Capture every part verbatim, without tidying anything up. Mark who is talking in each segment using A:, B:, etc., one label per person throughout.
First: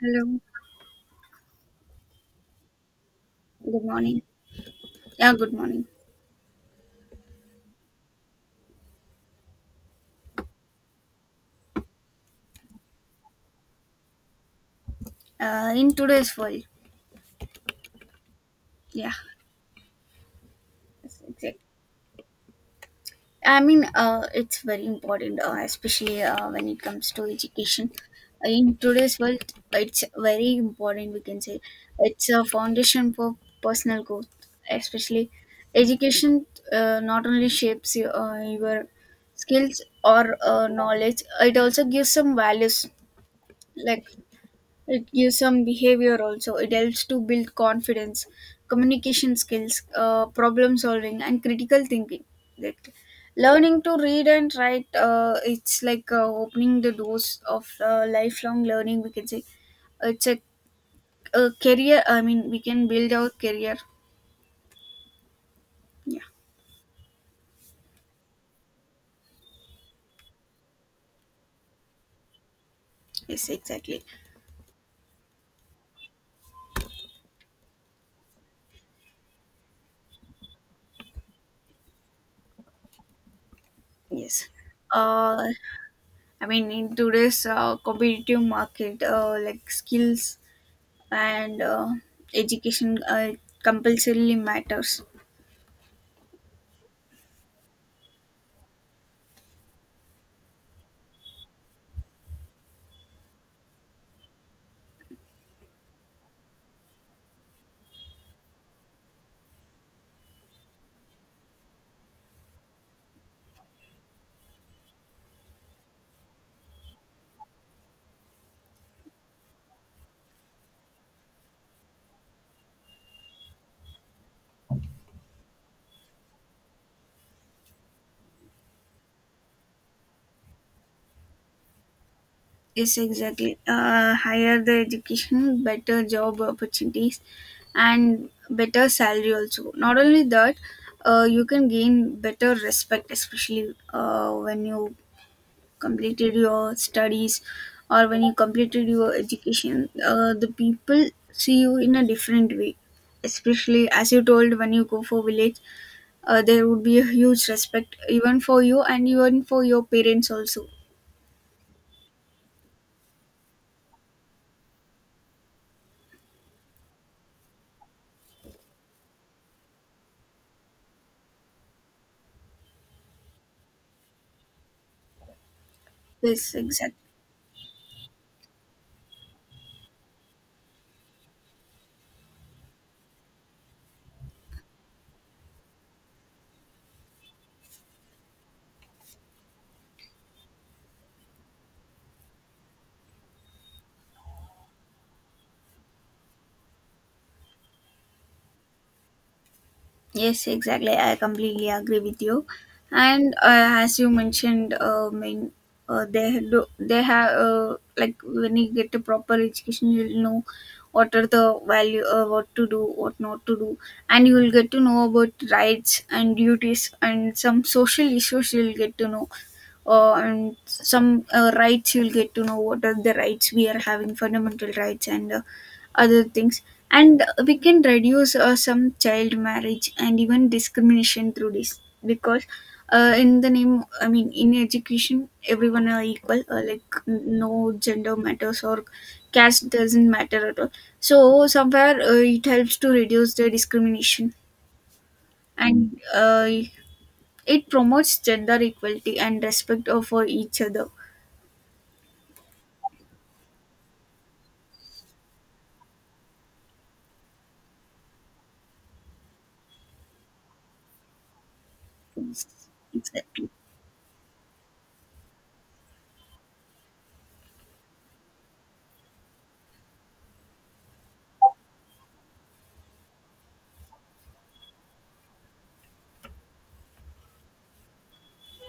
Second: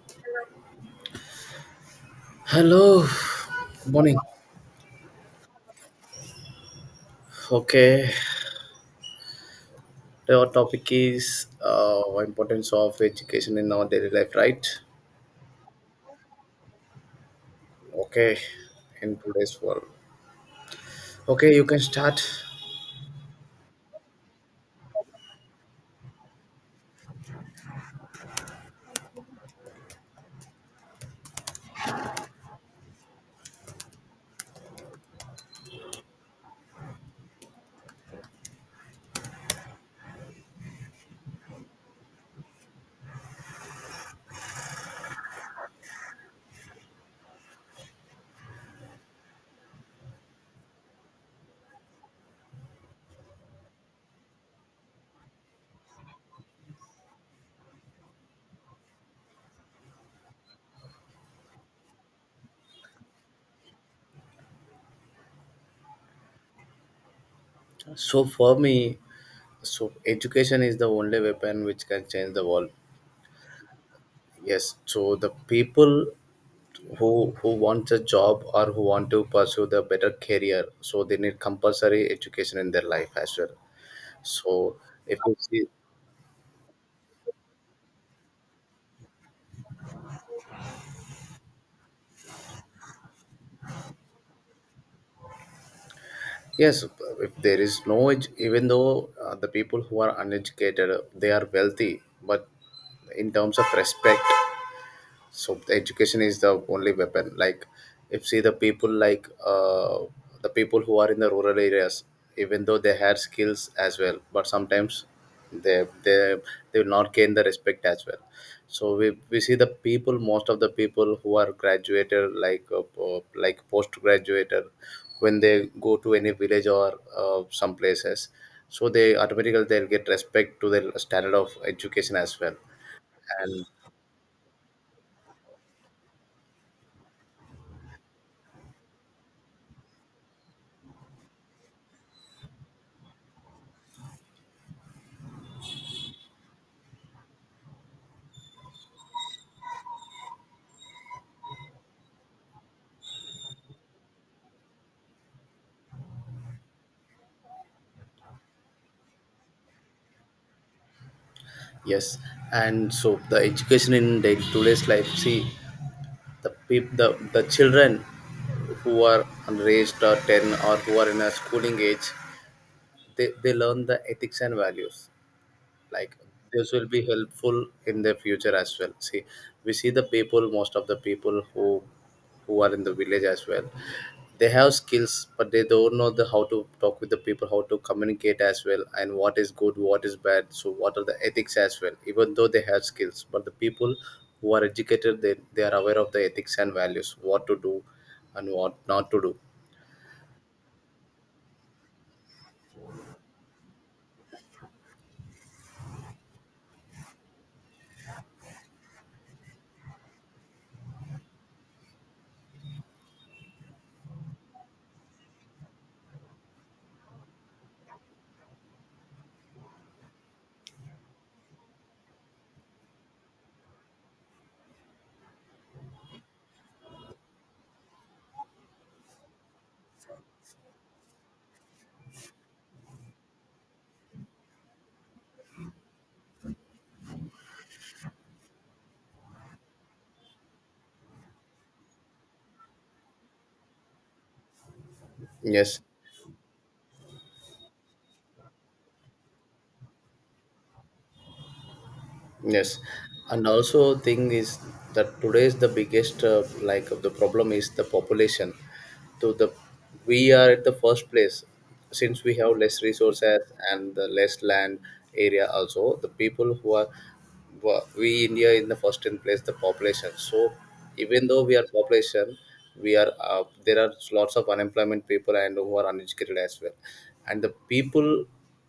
A: Hello.
B: Hello,
A: Good
B: morning.
A: morning. Yeah, good morning.
B: Okay, our topic is uh, importance of education in our daily life, right?
A: Uh, in today's world,
B: Okay,
A: yeah,
B: in today's world.
A: that's
B: Okay,
A: exact.
B: you can start.
A: I mean, uh, it's very important, uh, especially uh, when it comes to education. In today's world, it's very important. We can say it's a foundation for personal growth, especially education. Uh, not only shapes your, uh, your skills or uh, knowledge, it also gives some values like it gives some behavior also. It helps to build confidence, communication skills, uh, problem solving, and critical thinking. That learning to read and write, uh, it's like uh, opening the doors of uh, lifelong learning. We can say it's a, a career. I mean, we can build our career. Yeah.
B: So for me, so education is the only weapon which can change the world.
A: Yes. Exactly.
B: Yes. So the people who who want a job or who want to pursue the better career, so they need compulsory education in their life as well.
A: Yes.
B: So if you
A: Uh,
B: see.
A: I mean, in today's uh, competitive market, uh, like skills and uh, education uh, compulsorily matters.
B: Yes, if there is no, edu- even though uh, the people who are uneducated, they are wealthy, but in terms of respect, so the education is the only weapon. Like if see the people like uh, the people who are in the rural areas, even though they have skills as well, but sometimes they they they will not gain the respect as well. So we, we see the people, most of the people who are graduated like uh, po- like post graduated, when they go to any village or uh, some places, so they automatically they'll get respect to the standard of education as well.
A: Yes, exactly. Uh, higher the education, better job opportunities, and better salary also. Not only that, uh, you can gain better respect, especially uh, when you completed your studies or when you completed your education. Uh, the people see you in a different way, especially as you told when you go for village. Uh, there would be a huge respect even for you and even for your parents also.
B: Yes, and so the education in day, today's life, see the peop, the the children who are raised or ten or who are in a schooling age, they, they learn the ethics and values. Like
A: Yes,
B: this will
A: exactly.
B: be helpful in their future as well. See, we see the people, most of the people who who are in the village as well, they have skills but they don't know the how to talk with the people, how to communicate as well, and what is good, what is bad, so what are the ethics as well. Even though they have skills, but the people who are educated, they, they are aware of the ethics and values, what to do and what not to do.
A: Yes, exactly. I completely agree with you. And uh, as you mentioned, uh, I mean, uh, they do, they have uh, like when you get a proper education, you'll know what are the value, uh, what to do, what not to do, and you will get to know about rights and duties and some social issues. You'll get to know, uh, and some uh, rights. You'll get to know what are the rights we are having, fundamental rights and uh, other things. And we can reduce uh, some child marriage and even discrimination through this because uh, in the name, I mean, in education everyone are equal, uh, like no gender matters or caste doesn't matter at all. So somewhere uh, it helps to reduce the discrimination,
B: Yes.
A: and uh, it promotes gender equality and respect of for each other.
B: Yes, and also thing is that today's the biggest uh, like the problem is the population. So the we are at the first place, since we have
A: Yes,
B: less resources
A: exactly.
B: and the less land area. Also the people who are wa- we india in the first in place the population. So even though we are population, we are uh, there are lots of unemployment people and who are uneducated as well. And the people,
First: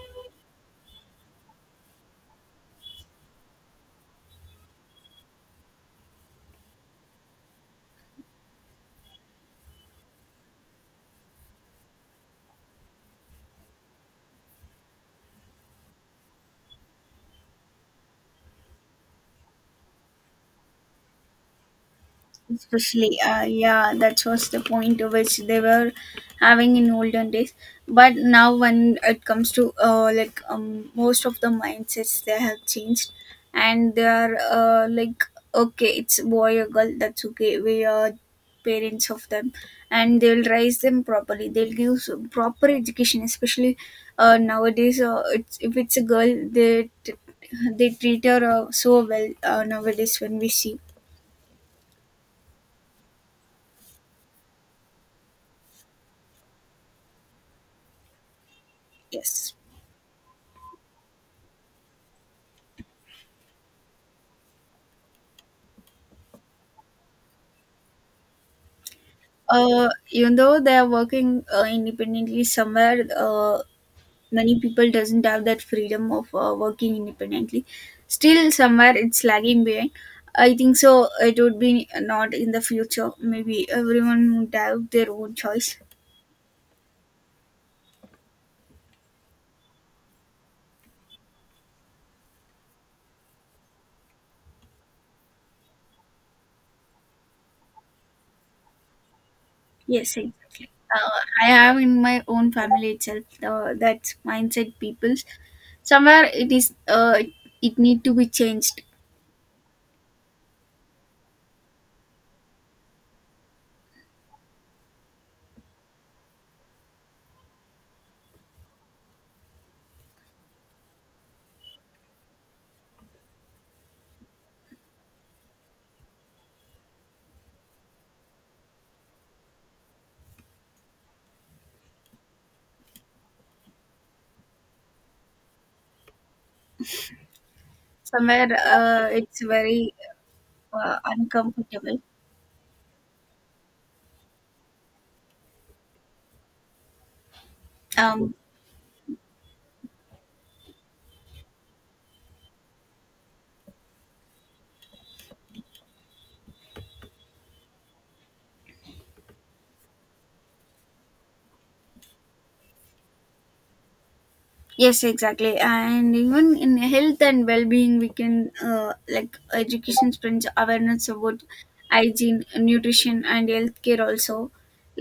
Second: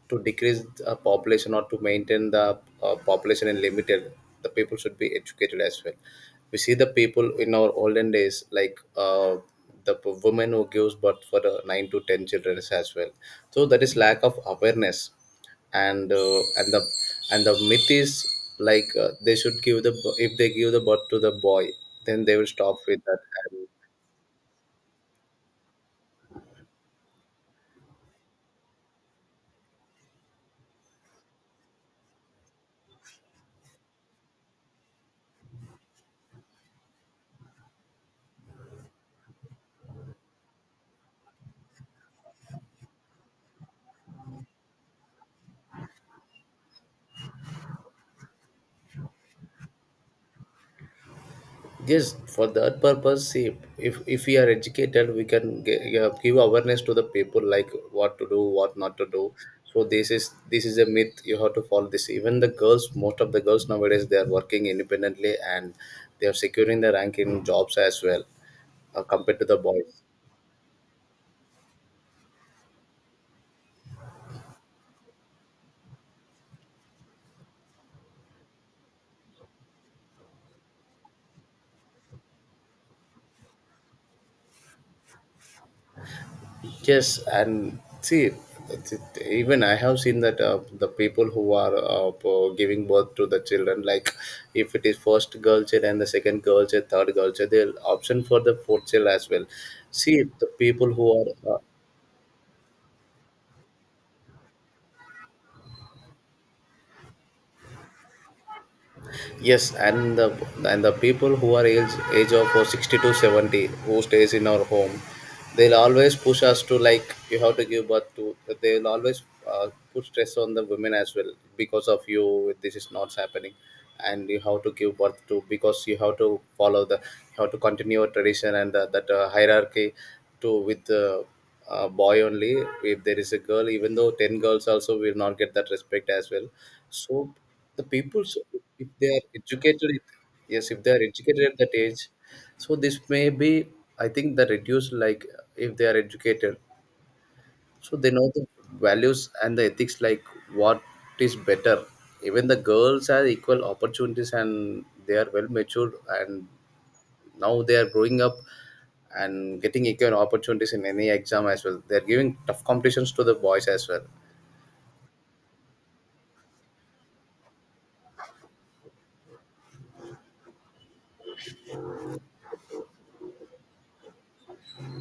B: to decrease the population or to maintain the uh, population in limited, the people should be educated as well. We see the people in our olden days, like uh, the p- woman who gives birth for uh, nine to ten children as well. So that is lack of awareness. And uh, and the, and the myth is like uh, they should give the b- if they give the birth to the boy, then they will stop with
A: Especially
B: that.
A: uh, yeah, that was the point which they were having in olden days. But now when it comes to uh, like um, most of the mindsets they have changed, and they are uh, like okay, it's boy or girl, that's okay, we are parents of them. And they'll raise them properly, they'll give s- proper education. Especially uh, nowadays uh, it's, if it's a girl they t- they treat her uh, so well uh, nowadays when we see.
B: Yes, for that purpose, see, if if we are educated, we can give, give awareness to the people, like what to do, what not to do.
A: Yes.
B: So this is this is a myth. You have to follow this. Even the girls, most of the girls nowadays, they are working independently and they are securing the rank in jobs as well, uh, compared to the
A: Uh,
B: boys.
A: even though they are working uh, independently, somewhere uh, many people doesn't have that freedom of uh, working independently. Still somewhere it's lagging behind. I think so it would be not in the future, maybe everyone would have their own choice.
B: Yes, and see, th- th- even I have seen that uh, the people who are uh, p- giving birth to the children, like if it is first girl child and the second girl child, third girl child, they'll option for the fourth child as well.
A: Yes,
B: See, the
A: exactly.
B: people who
A: uh, I
B: are uh,
A: have in my own family itself uh, that mindset people. Somewhere it is uh, it need to be changed.
B: Yes, and the, and the people who are age age of uh, sixty to seventy, who stays in our home, they'll always push us to, like, you have to give birth to. They'll always uh, put stress on the women as well because of you. This is not happening, and you have to give birth to because you have to follow the, you have to continue your tradition and the, that uh, hierarchy to with the uh, boy only. If there is a girl, even though ten girls also will not get that respect as well. So the people, so
A: Somewhere
B: if they
A: uh,
B: are
A: it's
B: educated
A: very
B: it- yes, if they
A: uh,
B: are educated at that
A: uncomfortable.
B: age, so this may be, I think the reduced like if they are educated, so they know
A: um,
B: the values and the ethics, like what is better. Even the girls have equal opportunities and they are well matured, and now they are growing up and getting equal opportunities in any exam as well. They are giving tough competitions to the boys as well.
A: Yes, exactly. And even in health and well-being, we can, uh, like, education spreads awareness about hygiene, nutrition, and healthcare also.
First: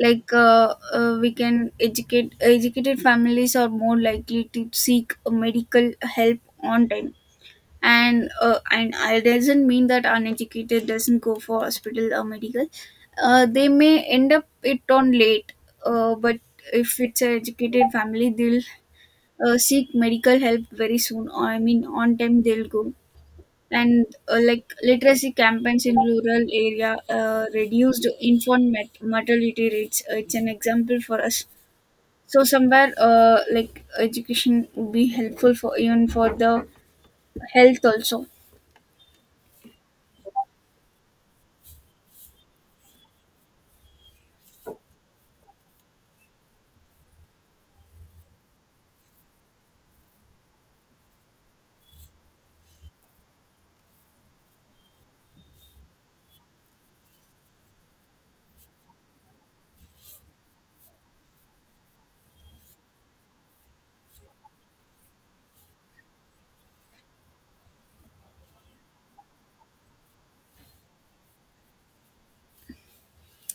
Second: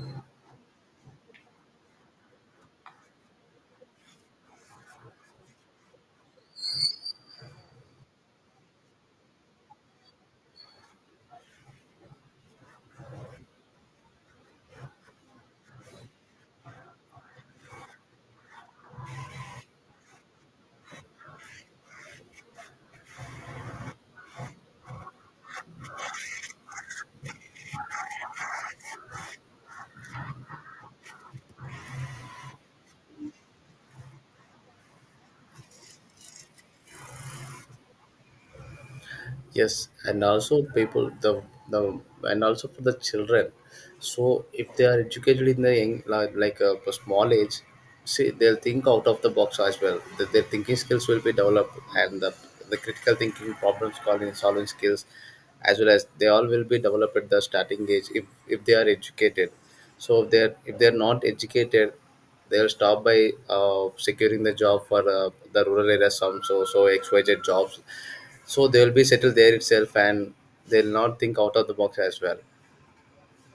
A: Like, uh, uh, we can educate educated families are more likely to seek medical help on time. And uh, and it doesn't mean that uneducated doesn't go for hospital or medical. Uh, they may end up it on late, uh, but if it's an educated family, they'll uh, seek medical help very soon, or I mean on time they'll go. And uh, like literacy campaigns in rural area uh, reduced infant mat- mortality rates. Uh, it's an example for us. So somewhere uh, like education would be helpful for even for the health also.
B: Yes, and also people, the the and also for the children, so if they are educated in the young, like, like a, small age, see they'll think out of the box as well, the, their thinking skills will be developed, and the, the critical thinking, problem solving solving skills as well, as they all will be developed at the starting age if if they are educated. So if they're if they're not educated, they'll stop by uh, securing the job for uh, the rural areas, some so so XYZ jobs, so they'll be settled there itself, and they'll not think out of the box as well.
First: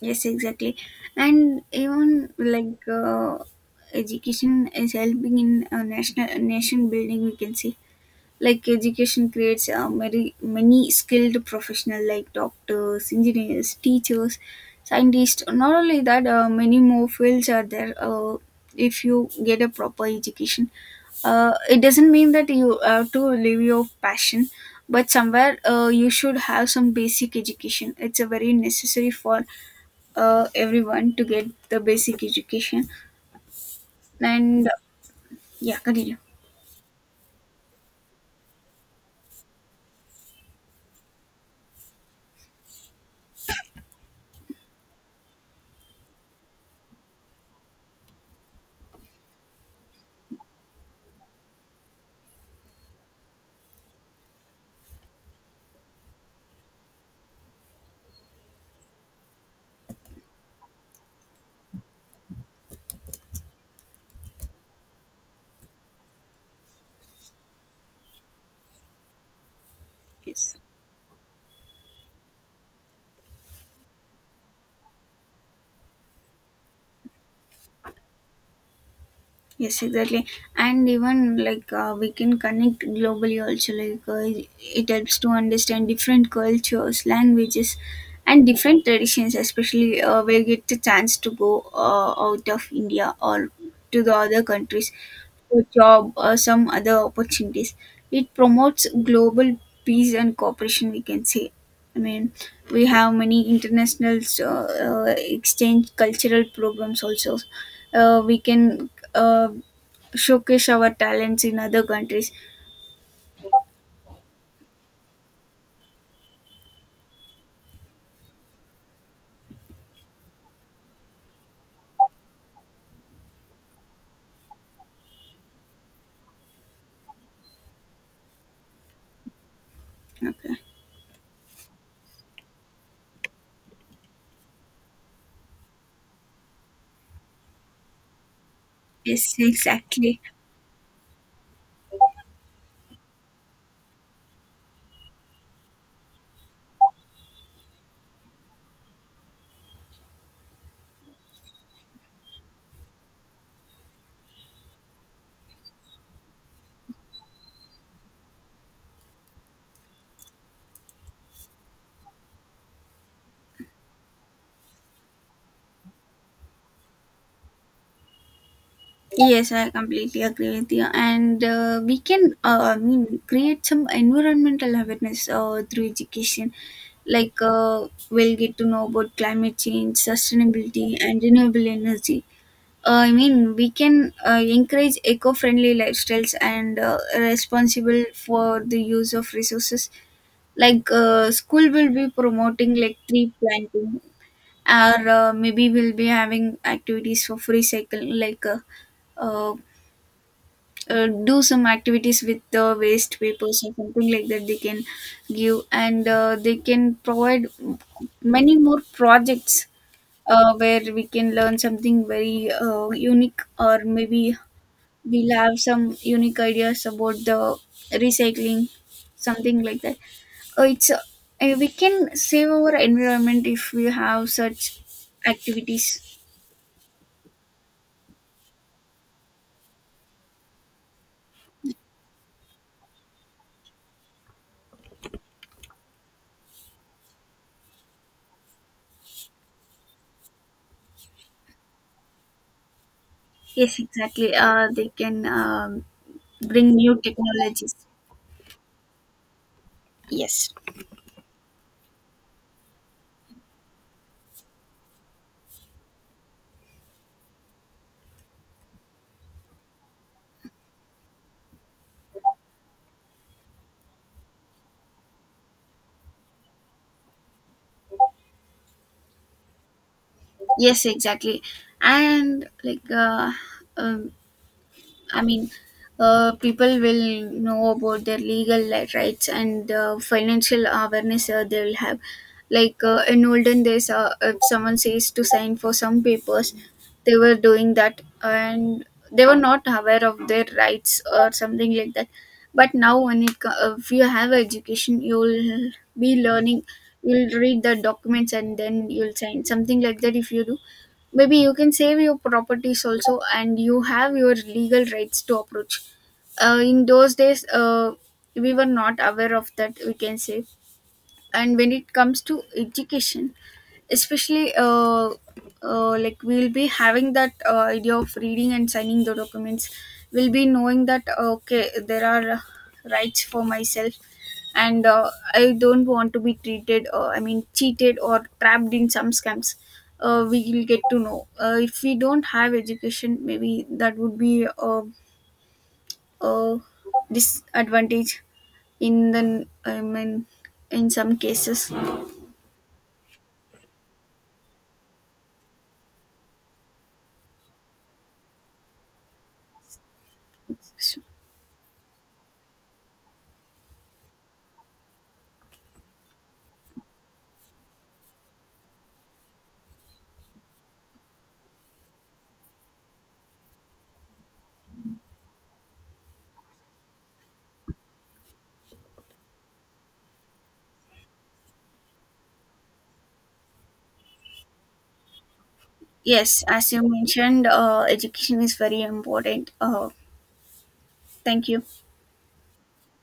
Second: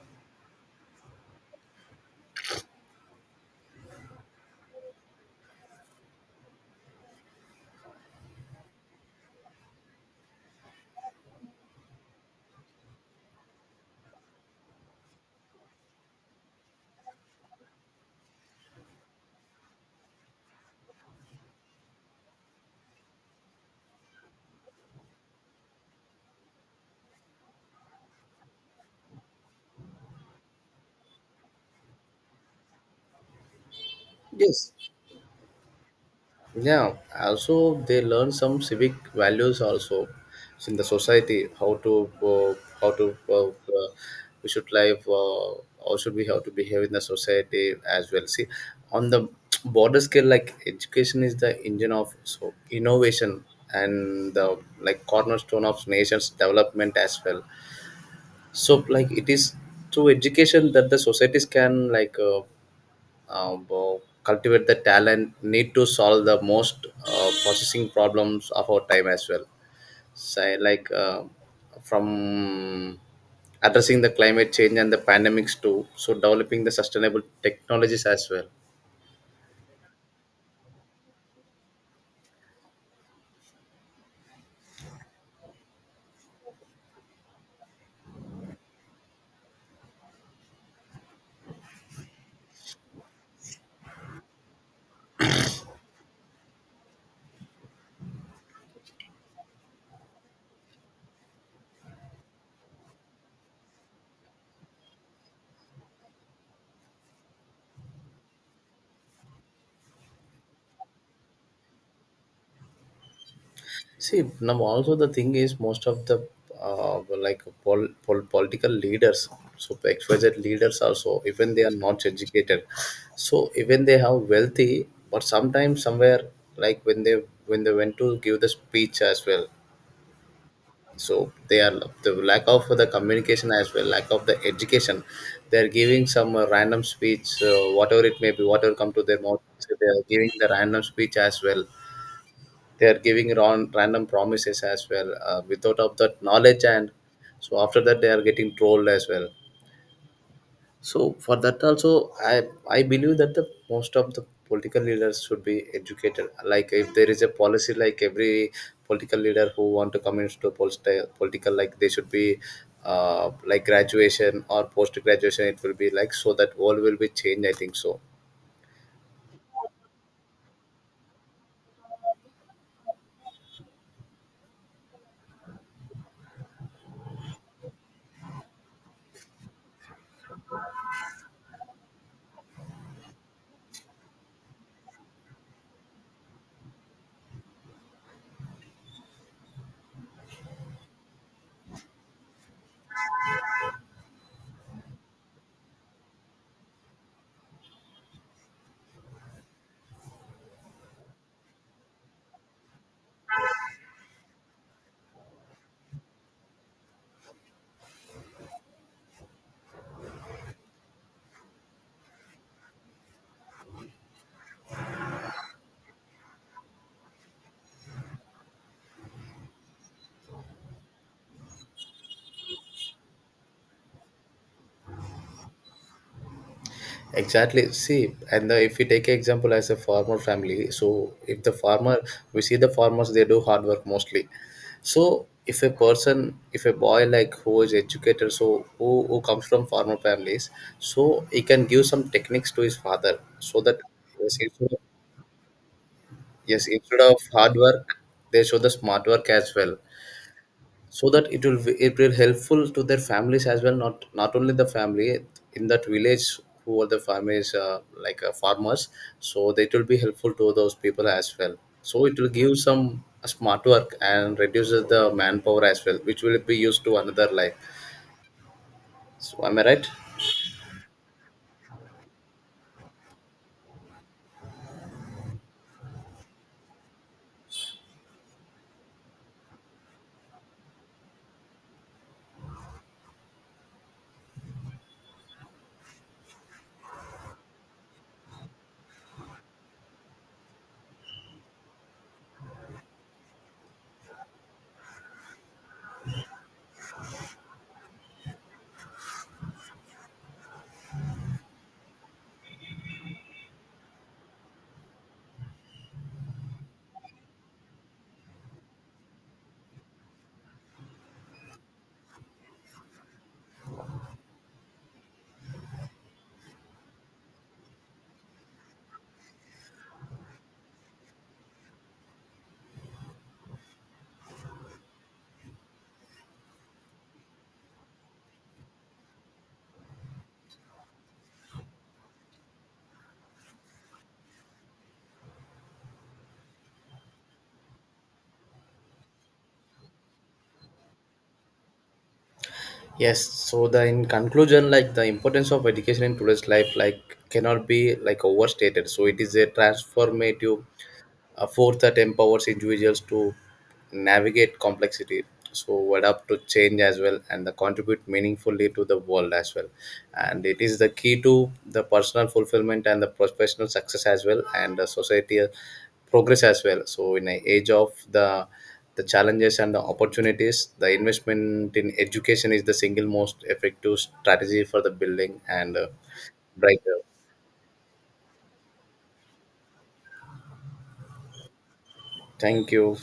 A: Yes, exactly. And even like uh, education is helping in uh, national nation building, we can see. Like education creates uh, many, many skilled professional like doctors, engineers, teachers, scientists. Not only that, uh, many more fields are there. Uh, if you get a proper education, uh, it doesn't mean that you have to live your passion, but somewhere uh, you should have some basic education. It's a very necessary for uh, everyone to get the basic education. And
B: Yes.
A: yeah, continue.
B: Yeah, also they learn some civic values also in the society, how to uh, how to uh, uh, we should live uh, how should we, how to behave in the society as well. See, on the border scale, like education is the engine of so innovation and the like cornerstone of nations development as well. So like it is through education that the societies can like uh, uh, well, cultivate the talent need to solve the most uh, processing problems of our time as well.
A: Yes.
B: Say, like uh, from addressing the climate change and the pandemics too, so developing the sustainable technologies as well.
A: Yes, exactly. And even like uh, we can connect globally also. Like uh, it it helps to understand different cultures, languages, and different traditions. Especially uh, we get the chance to go uh, out of India or to the other countries for job or some other opportunities. It promotes global peace and cooperation, we can say. I mean, we have many international uh, uh, exchange cultural programs also. Uh, we can uh, showcase our talents in other countries.
B: See, now also the thing is most of the uh, like pol- pol- political leaders, so X Y Z leaders also, even they are not educated, so even they have wealthy, but sometimes somewhere, like when they when they went to give the speech as well,
A: Okay.
B: so they are the lack of the communication as well, lack of the education, they are giving some uh, random speech, uh, whatever it may be, whatever come to their
A: Yes,
B: mouth, so they are
A: exactly.
B: giving the random speech as well. They are giving ron- random promises as well, uh, without of that knowledge, and so after that they are getting trolled as well. So for that also, i i believe that the most of the political leaders should be educated, like if there is a policy like every political leader who want to come into politi- political, like they should be uh, like graduation or post graduation, it will be like, so that world will be changed, I think so.
A: Yes, I completely agree with you. And uh, we can, uh, I mean, create some environmental awareness uh, through education. Like, uh, we'll get to know about climate change, sustainability, and renewable energy. Uh, I mean, we can uh, encourage eco friendly lifestyles and uh, responsible for the use of resources. Like uh, school will be promoting like tree planting, or uh, maybe we'll be having activities for free cycle, like uh, uh, uh, do some activities with the waste papers or something like that they can give. And uh, they can provide many more projects uh, where we can learn something very uh, unique, or maybe we'll have some unique ideas about the recycling, something like that. Uh, it's uh, uh, we can save our environment if we have such activities.
B: Exactly. See, and the, if we take example as a farmer family, so if the farmer, we see the farmers, they do hard work mostly. So if a person, if a boy like who is educated, so who, who comes from farmer families, so he can give some techniques to his father so
A: Yes,
B: that,
A: exactly.
B: yes,
A: Uh,
B: instead of,
A: they can, um,
B: yes,
A: bring new
B: instead of hard
A: technologies.
B: work, they show the smart work as well,
A: Yes.
B: so that it will be- it will helpful to their families as well, not not only the family, in that village, who are the families uh, like uh, farmers, so that will be helpful to those people as well. So it will give some smart work and reduces the manpower as well, which will be used to another life. So am I right?
A: Yes, exactly. And like uh, um, I mean, uh, people will know about their legal li- rights and uh, financial awareness uh, they will have. Like uh, in olden days, uh, if someone says to sign for some papers, they were doing that and they were not aware of their rights or something like that. But now, when it co- uh, if you have education, you'll be learning. You'll read the documents and then you'll sign something like that. If you do, maybe you can save your properties also and you have your legal rights to approach. Uh, in those days uh, we were not aware of that, we can say. And when it comes to education, especially uh, uh, like, we'll be having that uh, idea of reading and signing the documents. We'll be knowing that uh, okay, there are uh, rights for myself, and uh, I don't want to be treated, uh, I mean cheated or trapped in some scams. Uh, we will get to know, uh, if we don't have education maybe that would be a, a disadvantage in the, I mean in some cases.
B: Yes, so the in conclusion, like the importance of education in today's life like cannot be like overstated. So it is a transformative, a fourth that empowers individuals to navigate complexity, so adapt to change as well, and the contribute meaningfully to the world as well. And it is the key to the personal fulfillment and the professional success as well, and the society uh, progress as well. So in an age of the the challenges and the opportunities, the investment in education is the single most effective strategy for the building and uh,
A: Yes, as you
B: brighter.
A: mentioned, uh, education is very important. Uh, thank you.
B: Thank you.